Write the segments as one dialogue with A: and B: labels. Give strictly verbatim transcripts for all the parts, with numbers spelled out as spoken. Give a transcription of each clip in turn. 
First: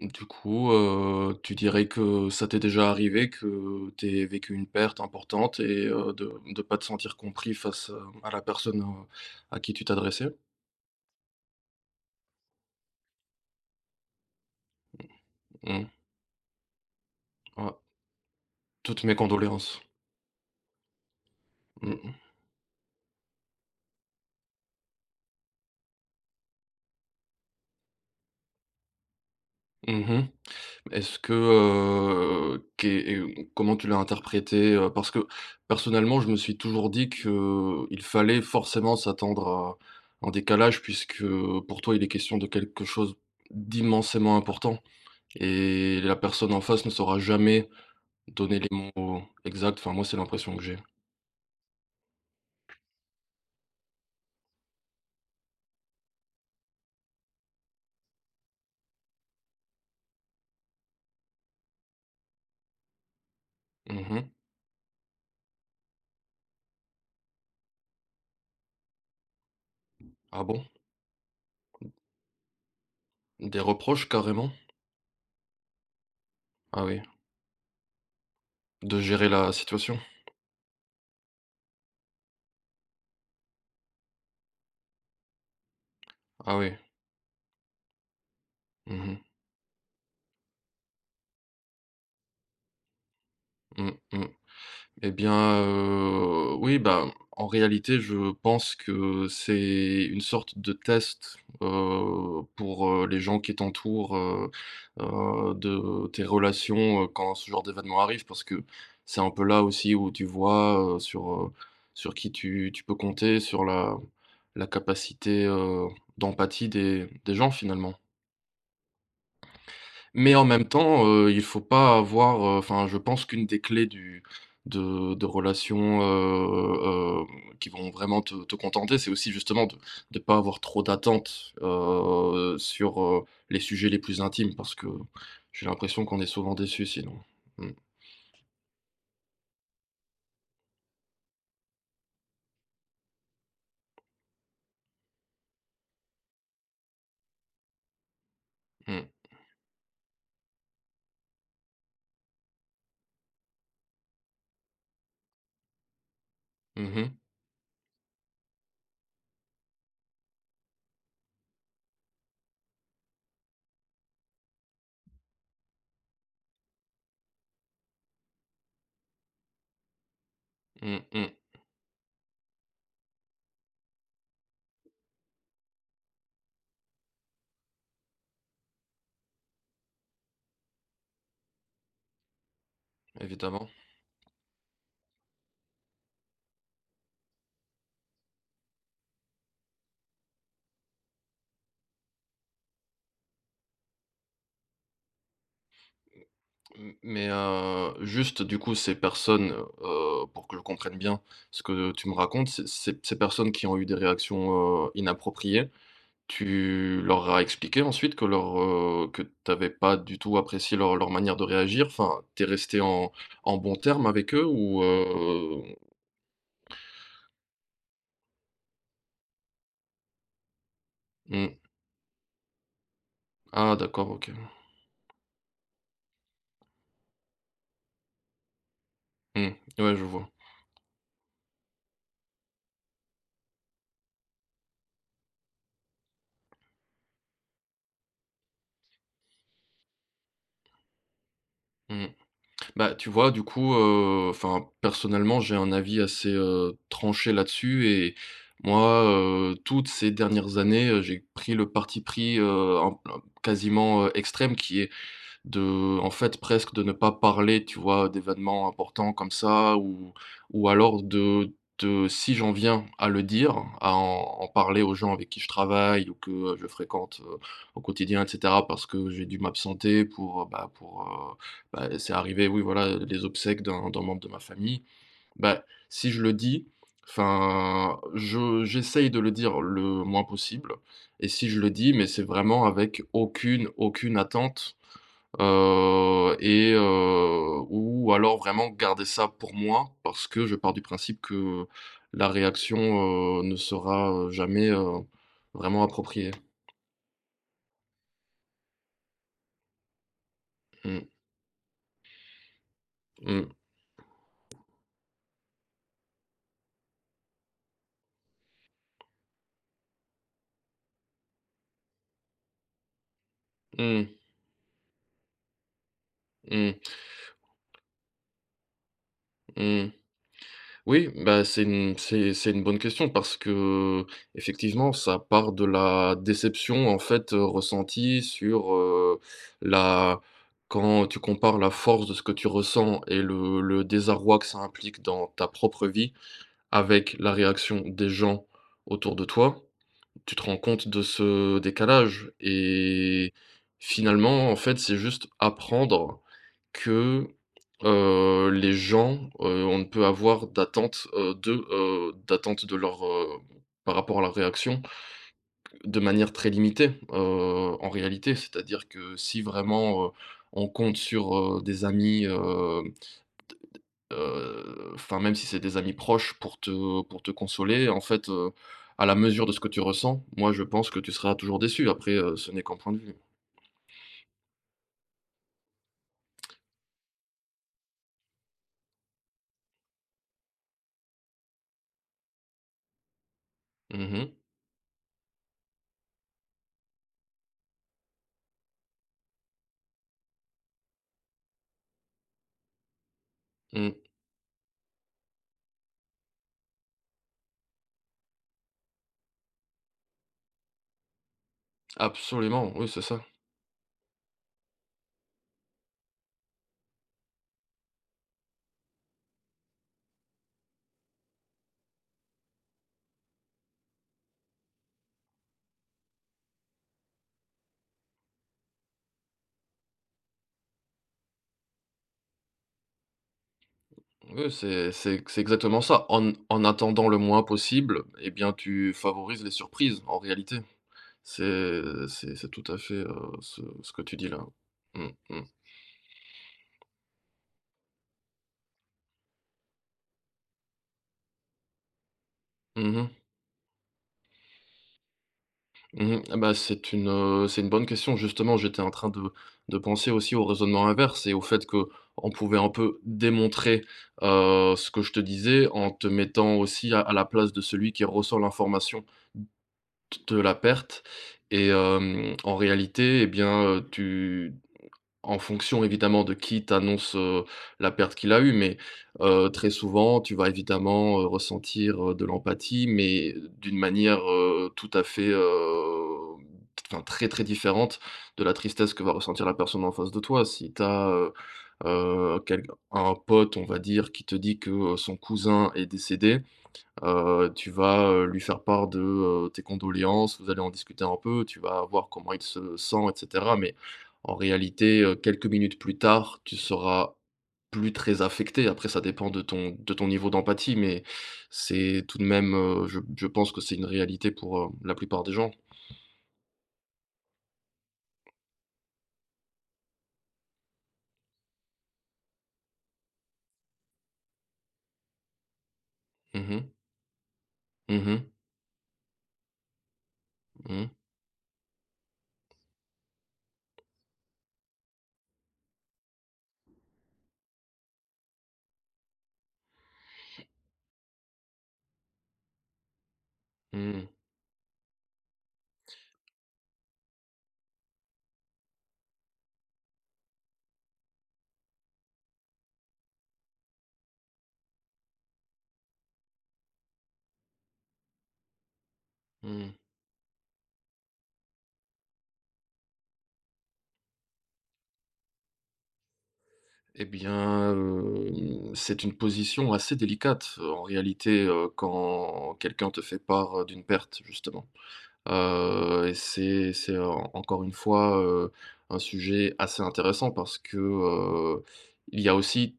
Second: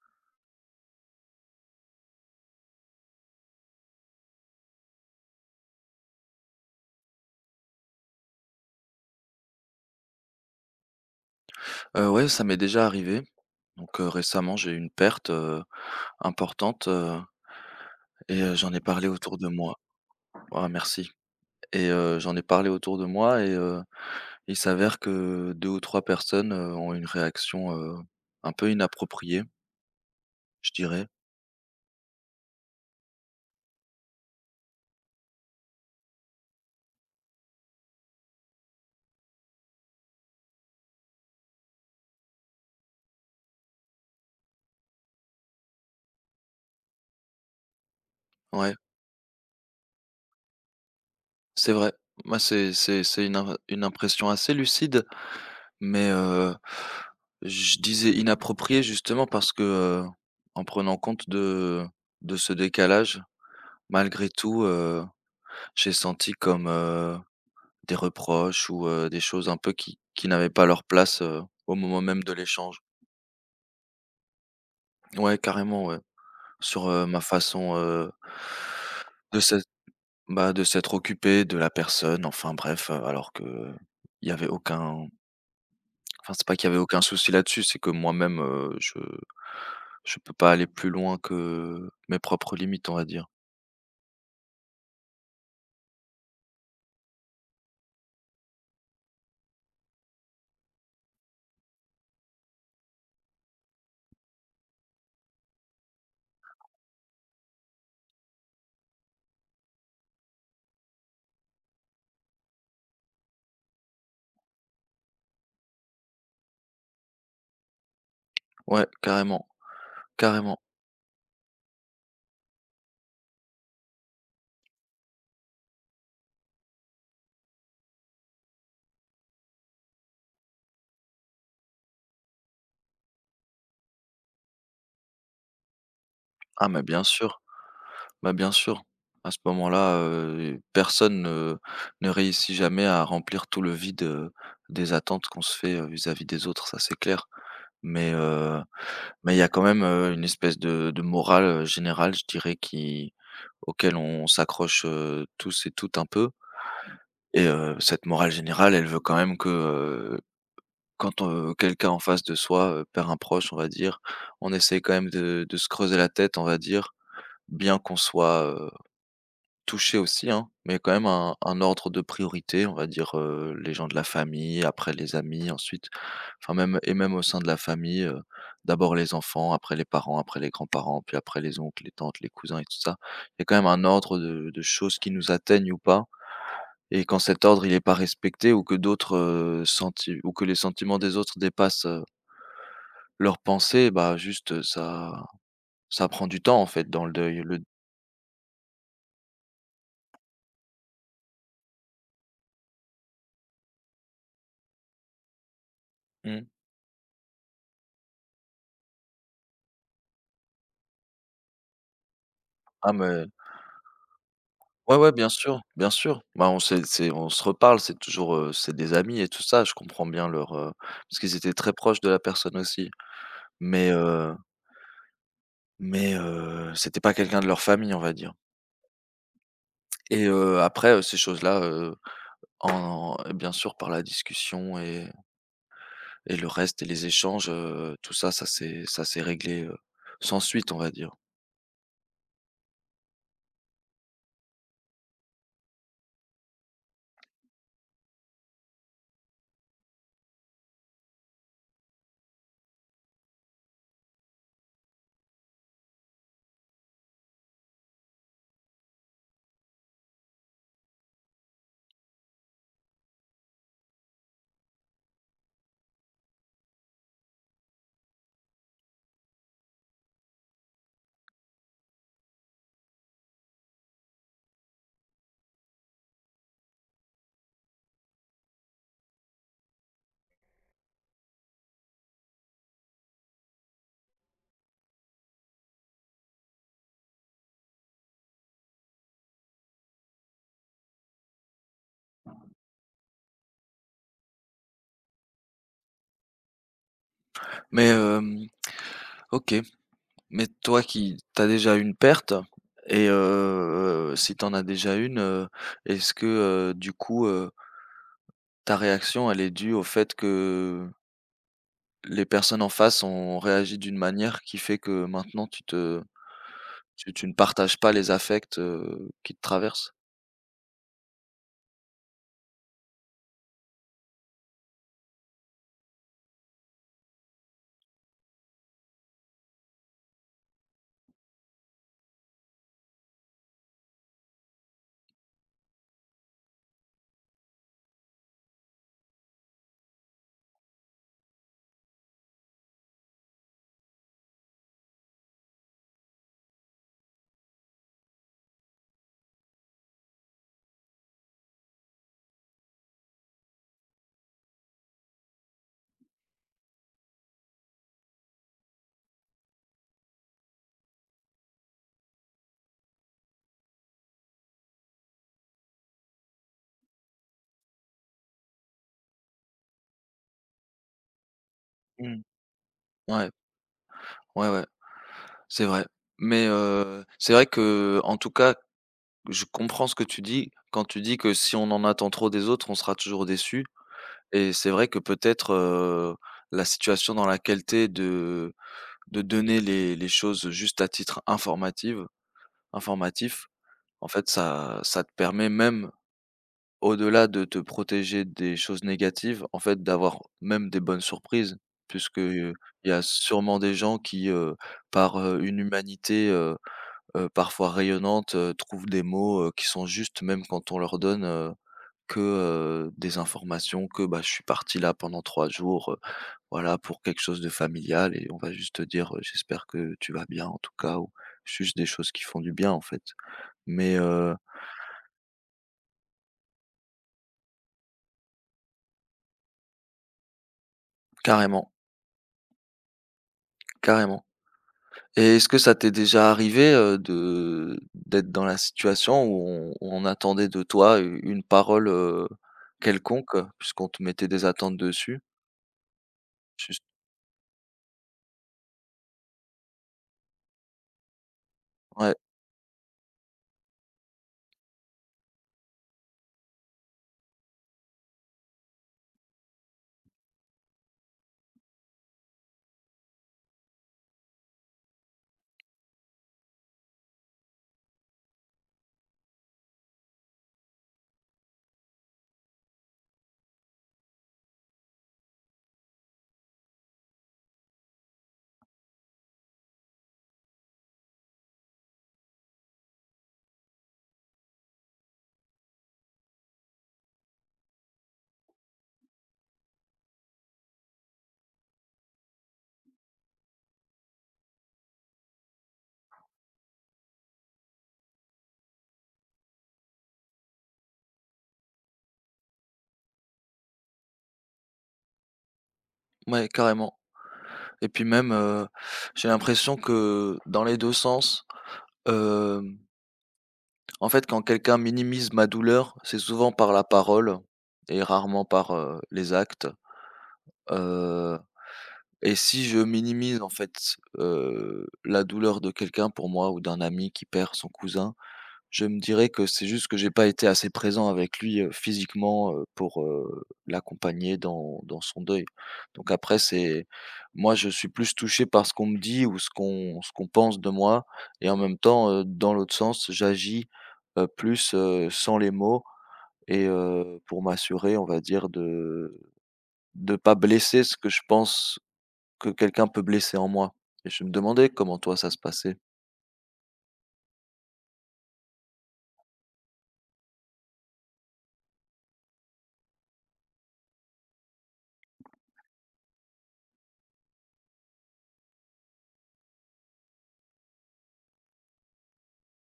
A: Du coup, heu, tu dirais que ça t'est déjà arrivé que tu vécu une perte importante et heu, de ne pas te sentir compris face, heu, à la personne, heu, à qui tu t'adressais?
B: Heu, ouais, ça m'est déjà arrivé. Donc, heu, récemment, j'ai eu une perte, heu,
A: Mmh.
B: importante, heu
A: Ouais.
B: et heu, j'en ai
A: Toutes
B: parlé
A: mes
B: autour de moi.
A: condoléances.
B: Ah merci et
A: Mmh mh.
B: heu, j'en ai parlé autour de moi et heu, il s'avère que deux ou trois personnes, heu, ont une réaction, heu, un peu inappropriée,
A: Mmh.
B: je dirais.
A: Est-ce que, heu, qu'est et comment tu l'as interprété, heu? Parce que personnellement, je me suis toujours dit qu'il fallait forcément s'attendre à un décalage puisque, pour toi, il est question de quelque chose d'immensément important. Et la personne en face ne saura jamais donner les
B: Ouais,
A: mots exacts, enfin moi c'est l'impression que j'ai.
B: c'est vrai. Moi, c'est c'est c'est une im une impression assez lucide, mais, heu, je disais inappropriée justement parce que, heu, en prenant compte de de ce décalage,
A: Mmh.
B: malgré tout, heu j'ai senti comme, heu, des reproches ou, heu, des choses un peu qui qui
A: Ah
B: n'avaient
A: bon?
B: pas leur place, heu, au moment même de l'échange.
A: Des reproches carrément?
B: Ouais, carrément, ouais.
A: Ah
B: Sur,
A: oui.
B: heu, ma façon, heu
A: De gérer
B: de
A: la
B: s'être
A: situation?
B: bah, de s'être occupé de la personne, enfin bref, heu, alors que il y avait aucun enfin, c'est pas
A: Ah
B: qu'il y
A: oui.
B: avait aucun souci là-dessus, c'est que moi-même, heu, je
A: Mmh mh.
B: je peux pas aller plus loin que mes propres limites, on va dire.
A: Mmh mmh. Eh bien, heu, oui, bah, en réalité, je pense que c'est une sorte de test, heu, pour, heu, les gens qui t'entourent, heu heu, de tes relations, heu, quand ce genre d'événement arrive. Parce que c'est un peu là aussi où tu vois, heu, sur, heu, sur qui tu tu peux compter, sur la la capacité, heu, d'empathie des des gens finalement.
B: Ouais, carrément,
A: Mais en
B: carrément.
A: même temps, heu, il faut pas avoir, heu, enfin, je pense qu'une des clés du de de relations, heu, hem, qui vont vraiment te te contenter, c'est aussi justement de de pas avoir trop d'attentes, heu, sur, heu, les sujets les plus intimes parce que j'ai l'impression qu'on est souvent
B: Ah mais
A: déçus
B: bien
A: sinon.
B: sûr.
A: Mmh,
B: Bah, bien sûr. À ce moment-là, heu, personne ne ne réussit jamais à remplir tout le vide, heu, des attentes qu'on se fait, heu, vis-à-vis des autres, ça c'est clair. Mais, heu,
A: mmh.
B: mais il y a quand même, heu, une espèce de de morale, heu, générale, je dirais, qui auquel on s'accroche, heu, tous et toutes un peu
A: Mmh mh.
B: et heu, cette morale générale, elle veut quand même que, heu, quand, heu, quelqu'un en face de soi, heu, perd un proche, on va dire, on essaye quand même de de se creuser la tête, on va dire, bien qu'on soit toucher aussi, hein, mais quand même
A: Mmh.
B: un un ordre de priorité, on va dire, heu, les gens de la famille, après les amis, ensuite enfin même et même au sein de la famille, heu, d'abord les enfants, après les parents, après les grands-parents, puis après les oncles, les tantes, les cousins et tout ça. Il y a quand même
A: Évidemment.
B: un ordre de de choses qui nous atteignent ou pas et quand cet ordre il est pas respecté ou que d'autres, heu, senti ou que les sentiments des autres dépassent, heu, leurs pensées, bah, juste, heu, ça ça prend du temps en fait
A: M
B: dans le
A: mais,
B: deuil. Le
A: heu, juste du coup ces personnes, heu, pour que je comprenne bien ce que tu me racontes, c'est ces ces personnes qui ont eu des réactions, heu, inappropriées.
B: mmh.
A: Tu leur as expliqué ensuite que leur, heu, que t'avais pas du tout apprécié leur leur manière de réagir? Enfin, t'es resté
B: Ah
A: en
B: mais
A: en bons termes avec eux ou,
B: ouais, ouais, bien sûr,
A: heu?
B: bien sûr. Bah, on s'est c'est on se reparle, c'est toujours, heu, c'est des amis et tout ça, je comprends bien leur, heu parce qu'ils étaient
A: Mmh.
B: très proches de la personne aussi.
A: Ah
B: Mais,
A: d'accord, OK.
B: heu mais, heu, c'était pas quelqu'un de leur famille, on va dire.
A: Mmh. Ouais, je
B: Et,
A: vois.
B: heu, après, heu, ces choses-là, heu, en en- bien sûr par la discussion et et le reste et les échanges, heu, tout ça, ça s'est ça s'est réglé, heu, sans suite, on va dire.
A: Mmh. Bah, tu vois, du coup, heu, enfin, personnellement, j'ai un avis assez, heu, tranché là-dessus et moi, heu, toutes ces dernières années, heu, j'ai pris le parti pris, heu, un un quasiment, heu, extrême qui est De en fait, presque de ne pas parler, tu vois, d'événements importants comme ça ou ou alors de de si j'en viens à le dire, à en en parler aux gens avec qui je travaille ou que, heu, je fréquente, heu, au quotidien et cetera parce que j'ai dû m'absenter pour, heu, bah, pour, heu, bah, c'est arrivé, oui, voilà, les obsèques d'un d'un membre de ma famille. Bah, si je le dis, enfin, je j'essaye de le dire le moins possible et si je le dis, mais c'est vraiment avec aucune, aucune attente. Heu et heu, ou alors vraiment garder ça pour moi parce que je pars du principe que la réaction, heu, ne sera, heu, jamais, heu, vraiment appropriée.
B: Mais, hem, OK. Mais toi
A: Mmh.
B: qui t'as déjà une perte et
A: Mmh.
B: heu, si t'en as déjà une, heu, est-ce que, heu, du coup, heu, ta réaction, elle est due au fait que les personnes en face ont réagi d'une
A: Mmh.
B: manière qui fait que maintenant tu te
A: Mmh.
B: tu tu ne partages pas les affects, heu, qui te traversent?
A: Mmh. Oui, bah, c'est une c'est c'est une bonne question parce que effectivement ça part de la déception, en fait, heu, ressentie sur, heu, la quand tu compares la force de ce que tu ressens et le le désarroi que ça implique dans ta propre vie avec la réaction des gens autour de toi, tu te rends compte de ce décalage et finalement, en fait, c'est juste apprendre que, heu, les gens, heu, on ne peut avoir d'attente, heu, d'eux, heu, d'attente de leur, heu, par rapport à leur réaction, de manière très limitée, heu, en réalité. C'est-à-dire que si vraiment, heu, on compte sur, heu, des amis, heu Heu, enfin, même si c'est des amis proches pour te pour te consoler, en fait, heu, à la mesure de ce que tu ressens, moi, je pense que tu seras toujours déçu. Après,
B: Mmh.
A: heu, ce n'est qu'un point de vue.
B: Ouais, ouais, ouais, c'est vrai. Mais heu, c'est vrai que en tout cas, je comprends ce que tu dis, quand tu dis que si on en attend trop des autres, on sera toujours déçu.
A: Mmh mh.
B: Et c'est vrai que peut-être, heu, la situation dans laquelle tu es de de donner les les choses juste à titre informative informatif,
A: Mmh.
B: en fait, ça ça te permet même au-delà de te protéger des choses négatives, en fait, d'avoir même des bonnes surprises. Puisque, il
A: Absolument, oui,
B: y a
A: c'est ça.
B: sûrement des gens qui, heu, par, heu, une humanité, heu heu, parfois rayonnante, heu, trouvent des mots, heu, qui sont justes même quand on leur donne, que, heu, des informations que, bah, je suis parti là pendant trois jours, heu, voilà, pour quelque chose de familial et on va juste te dire, heu: «J'espère que tu vas bien en tout cas» ou juste des choses qui font du bien en fait. Mais, heu,
A: Oui, c'est c'est c'est exactement ça. En en attendant le moins possible, eh bien, tu favorises les surprises, en réalité.
B: carrément,
A: C'est c'est c'est tout à fait, heu, ce ce que tu
B: carrément.
A: dis là. Mmh
B: Et
A: mh.
B: est-ce que ça t'est déjà arrivé, heu, de d'être dans la situation où on où on attendait de toi u une parole, heu,
A: Mmh.
B: quelconque, euh, puisqu'on te mettait des attentes dessus?
A: Mmh. Ah bah,
B: Juste
A: c'est une, heu, c'est une bonne question. Justement, j'étais en train de de penser aussi au raisonnement inverse et au fait qu'on
B: ouais,
A: pouvait un peu démontrer, heu, ce que je te disais en te mettant aussi à à la place de celui qui reçoit l'information, de la perte et hem, en réalité, eh bien, heu, tu en fonction évidemment de qui t'annonce, heu, la perte qu'il a eue, mais, heu, très souvent tu vas évidemment, heu, ressentir, heu, de l'empathie, mais d'une manière, heu, tout à fait, heu, enfin très, très différente de la tristesse que va ressentir la personne en face de toi. Si tu as, un pote, on va dire, qui te dit que, heu, son cousin est décédé, Heu, tu vas, heu, lui faire part de, heu, tes condoléances, vous allez en discuter un peu, tu vas voir comment il se sent et cetera mais en réalité, heu, quelques minutes plus tard, tu seras plus très affecté. Après ça dépend de ton de ton niveau d'empathie mais c'est tout de même, heu, je je pense que c'est une réalité pour, heu, la plupart des gens.
B: ouais, carrément. Et puis même, heu, j'ai l'impression que dans les deux sens Hem, en fait, quand quelqu'un minimise ma douleur, c'est
A: Mmh
B: souvent
A: mh.
B: par la parole et
A: Mmh mh.
B: rarement par, heu, les actes.
A: Mmh.
B: Heu et si je minimise, en fait, heu, la douleur de quelqu'un pour moi ou d'un ami qui perd son cousin je me dirais que c'est juste que j'ai pas été assez présent avec lui, heu, physiquement, heu, pour, heu,
A: Mmh.
B: l'accompagner dans dans son deuil. Donc après c'est moi je suis plus touché par ce qu'on me dit ou ce qu'on ce qu'on pense de moi et en même temps, heu, dans l'autre sens, j'agis, heu, plus, heu, sans les mots et heu, pour m'assurer, on va dire, de
A: Mmh.
B: de pas blesser ce que je pense que quelqu'un peut blesser en moi et je me demandais comment toi ça se passait?
A: Et bien, hem, c'est une position assez délicate, heu, en réalité, heu, quand quelqu'un te fait part, heu, d'une perte justement. Heu et c'est c'est en encore une fois, heu, un sujet assez intéressant parce que, heu, il y a aussi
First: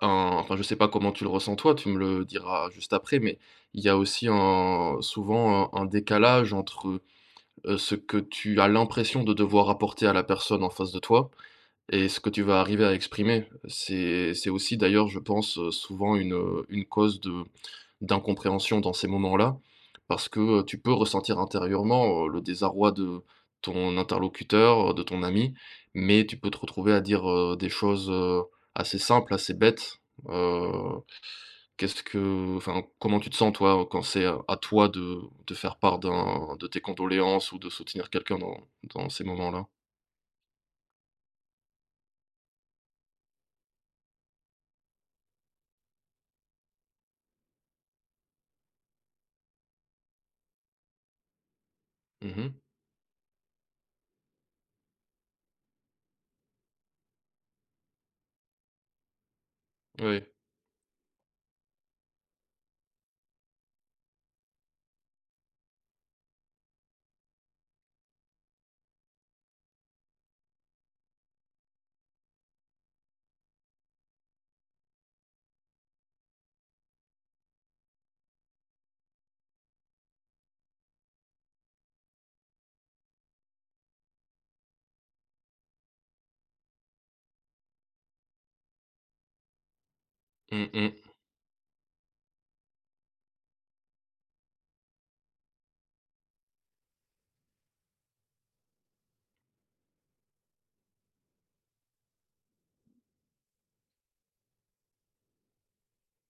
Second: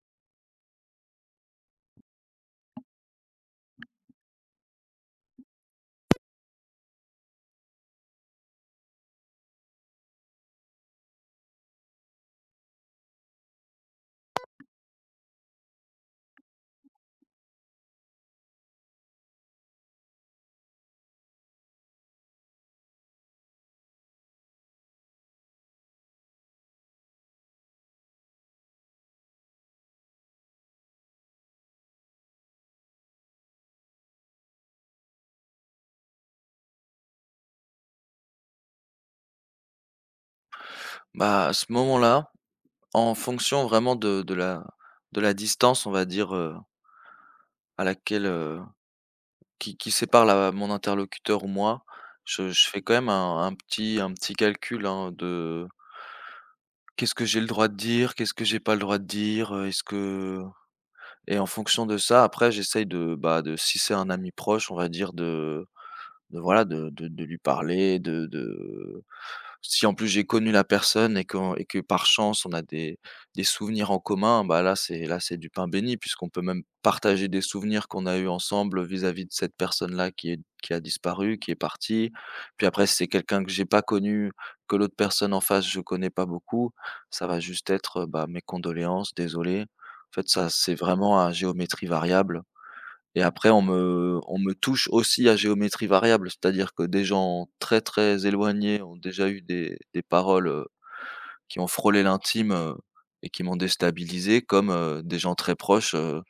A: un enfin je sais pas comment tu le ressens toi, tu me le diras juste après, mais il y a aussi un souvent un un décalage entre, heu, ce que tu as l'impression de devoir apporter à la personne en face de toi et ce que tu vas arriver à exprimer, c'est c'est aussi d'ailleurs, je pense, heu, souvent une, heu, une cause de d'incompréhension dans ces moments-là. Parce que, heu, tu peux ressentir intérieurement, heu, le désarroi de ton interlocuteur, heu, de ton ami, mais tu peux te retrouver à dire, heu, des choses, heu, assez simples, assez bêtes. Heu, qu'est-ce que Enfin, comment tu te sens toi, quand c'est, heu, à toi de de faire part d'un de tes condoléances ou de soutenir quelqu'un dans dans ces moments-là?
B: Bah, à ce moment-là en fonction vraiment de de la de la distance, on va dire, heu, à laquelle, heu, qui qui sépare la mon interlocuteur ou moi, je
A: Mmh.
B: je fais quand même un un petit un petit calcul, hein, de: «Qu'est-ce que j'ai le droit de dire? Qu'est-ce que j'ai pas le droit de dire? Heu, est-ce
A: Oui.
B: que» et en fonction de ça, après, j'essaye de, bah, de si c'est un ami proche, on va dire de de voilà, de de de lui parler, de de si en plus j'ai connu la personne et qu'on et que par chance on a des des souvenirs en commun, bah, là c'est là c'est du pain béni puisqu'on peut même partager des souvenirs qu'on a eus ensemble vis-à-vis de cette personne-là qui est qui a disparu, qui est partie. Puis après, si c'est quelqu'un que j'ai pas connu, que l'autre personne en face, je connais pas beaucoup, ça va juste être, bah, mes condoléances, désolé. En fait, ça
A: Mmh
B: c'est
A: mh.
B: vraiment à géométrie variable. Et après on me on me touche aussi à géométrie variable, c'est-à-dire que des gens très, très éloignés ont déjà eu des des paroles, heu, qui ont frôlé l'intime, heu, et qui m'ont déstabilisé comme, heu, des gens très proches, heu,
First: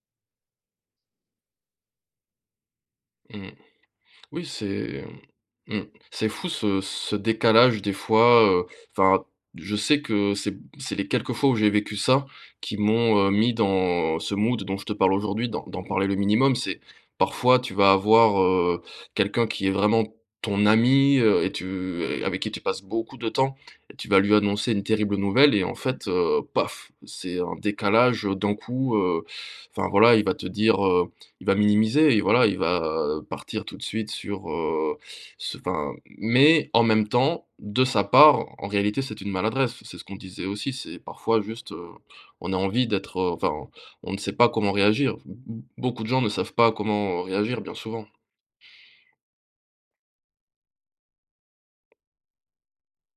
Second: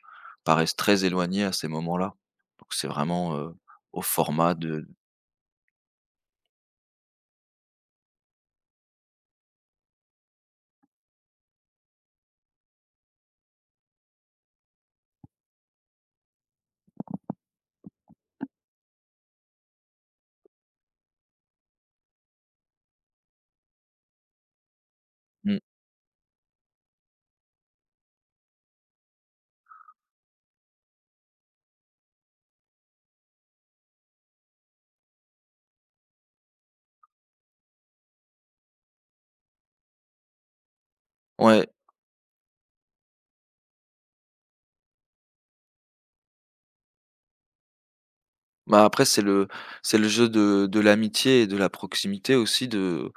B: paraissent très éloignés à ces moments-là. Donc c'est vraiment,
A: Mmh.
B: heu, au
A: Oui,
B: format de
A: c'est mmh, c'est fou ce ce décalage des fois, heu, enfin, je sais que c'est c'est les quelques fois où j'ai vécu ça qui m'ont, heu, mis dans ce mood dont je te parle aujourd'hui, d'en d'en parler le minimum. C'est parfois tu vas avoir, heu, quelqu'un qui est vraiment ton ami, heu, et tu et avec qui tu passes beaucoup de temps et tu vas lui annoncer une terrible nouvelle
B: mmh,
A: et en fait, heu, paf, c'est un décalage, d'un coup, heu, enfin voilà, il va te dire, il va minimiser et voilà, il va partir tout de suite sur, heu, ce enfin mais en même temps, de sa part, en réalité, c'est une maladresse. C'est ce qu'on disait aussi, c'est parfois
B: ouais,
A: juste, heu, on a envie d'être, heu, enfin, on ne sait pas comment réagir. B beaucoup de gens ne savent pas comment réagir bien souvent.
B: bah, après c'est le c'est le jeu de de l'amitié et de la proximité aussi de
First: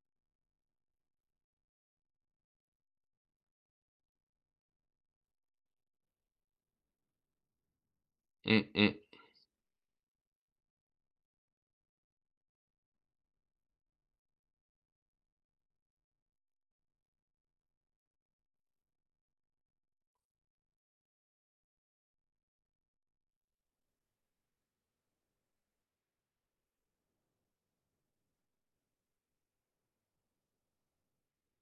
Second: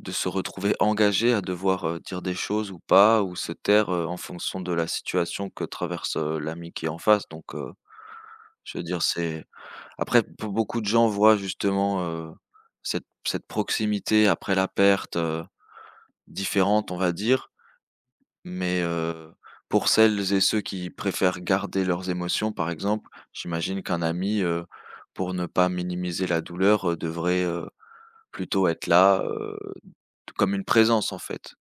B: de se retrouver engagé à devoir, heu, dire des choses ou pas ou se taire, heu, en fonction de la situation que traverse, heu, l'ami qui est en face donc heu,
A: Mmh
B: je veux
A: mh,
B: dire c'est après be beaucoup de gens voient justement, heu, cette cette proximité après la perte, heu, différente on va dire, mais heu, pour celles et ceux qui préfèrent garder leurs émotions par exemple, j'imagine qu'un ami, heu, pour ne pas minimiser la douleur, heu, devrait, heu, plutôt être là, heu, comme une présence en fait.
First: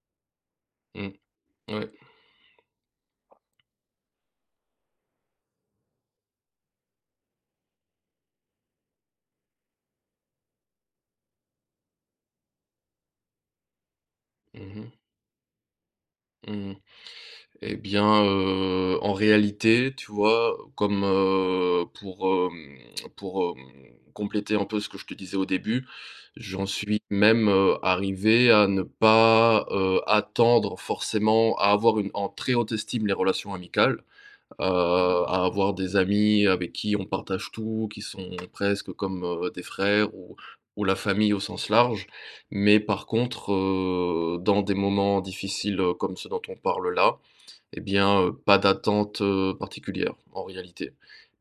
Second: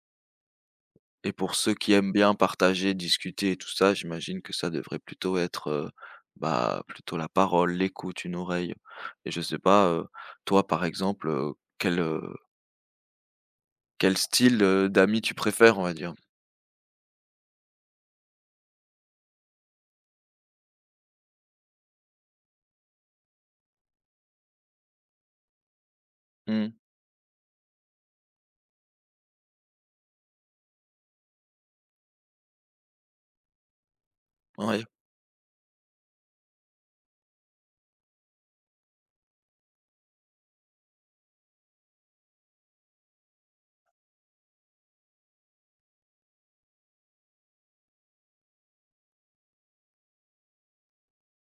A: mmh.
B: Et pour ceux
A: Ouais.
B: qui aiment bien partager, discuter et tout ça, j'imagine que ça devrait plutôt être, heu, bah, plutôt la parole, l'écoute, une oreille et je sais pas, heu, toi par exemple, heu, quel, heu, quel style,
A: Mmh mh.
B: heu, d'amis tu préfères, on va dire?
A: Mmh mh. Eh bien, heu, en réalité, tu vois, comme, heu, pour, hem, pour, hem, compléter un peu ce que je te disais au début, j'en
B: Mmh,
A: suis même, heu, arrivé à ne pas, heu, attendre forcément à avoir une en très haute estime les relations amicales,
B: ouais,
A: heu, à avoir des amis avec qui on partage tout, qui sont presque comme, heu, des frères ou ou la famille au sens large. Mais par contre, heu, dans des moments difficiles, heu, comme ceux dont on parle là, eh bien, heu, pas d'attente, heu, particulière, en réalité.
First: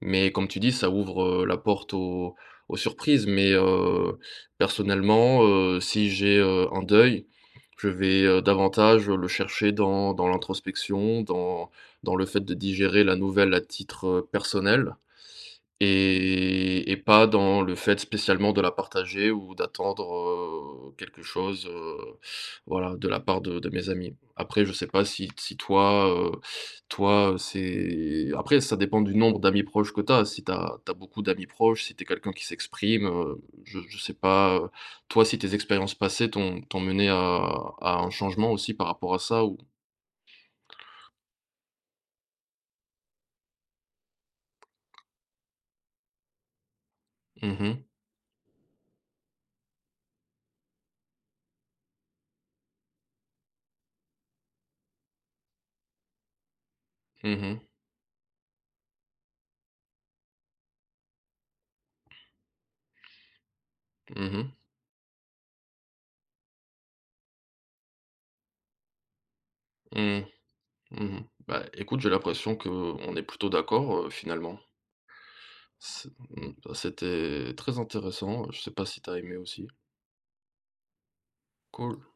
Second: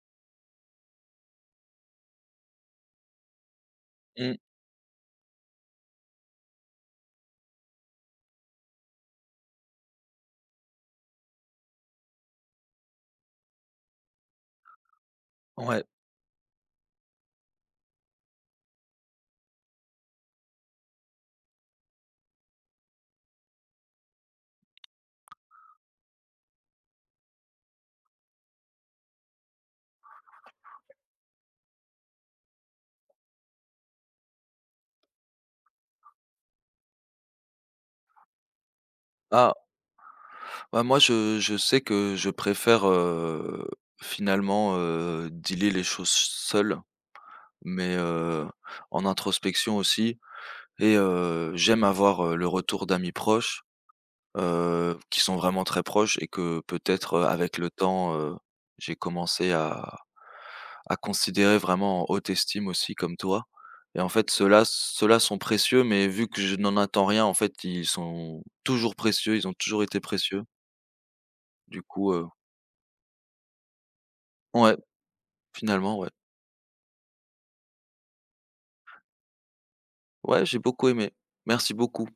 A: Mais comme tu dis, ça ouvre, heu, la porte aux aux surprises. Mais, heu,
B: mmh,
A: personnellement, heu, si j'ai, heu, un deuil, je vais, heu, davantage, le chercher dans dans l'introspection, dans dans le fait de digérer la nouvelle à titre, heu, personnel.
B: ouais.
A: Et et pas dans le fait spécialement de la partager ou d'attendre, heu, quelque chose, heu, voilà, de la part de de mes amis. Après, je sais pas si si toi, heu, toi, heu, c'est après ça dépend du nombre d'amis proches que tu as. Si tu as beaucoup d'amis proches, si tu es quelqu'un qui s'exprime, heu, je je sais pas, heu, toi, si tes expériences passées t'ont t'ont mené à à un changement aussi par rapport à ça
B: Ah,
A: ou?
B: bah, moi je je sais que je préfère, heu, finalement, heu, dealer les choses seul,
A: Mmh mh.
B: mais heu, en introspection aussi et heu, j'aime avoir, heu, le retour d'amis proches. Heu, qui sont vraiment très proches et que peut-être, heu,
A: Mmh
B: avec
A: mh.
B: le temps, heu, j'ai commencé à à considérer vraiment en haute estime aussi comme toi et en fait
A: Mmh.
B: ceux-là ceux-là sont précieux mais vu que je n'en attends rien, en fait, ils sont toujours précieux, ils ont toujours été
A: Mmh.
B: précieux.
A: Mmh. Bah,
B: Du
A: écoute, j'ai
B: coup, heu
A: l'impression que on est plutôt d'accord, heu, finalement.
B: ouais, finalement,
A: C
B: ouais.
A: mmh, bah, c'était très intéressant, je sais pas si t'as aimé aussi.
B: Ouais, j'ai beaucoup aimé. Merci
A: Cool.
B: beaucoup.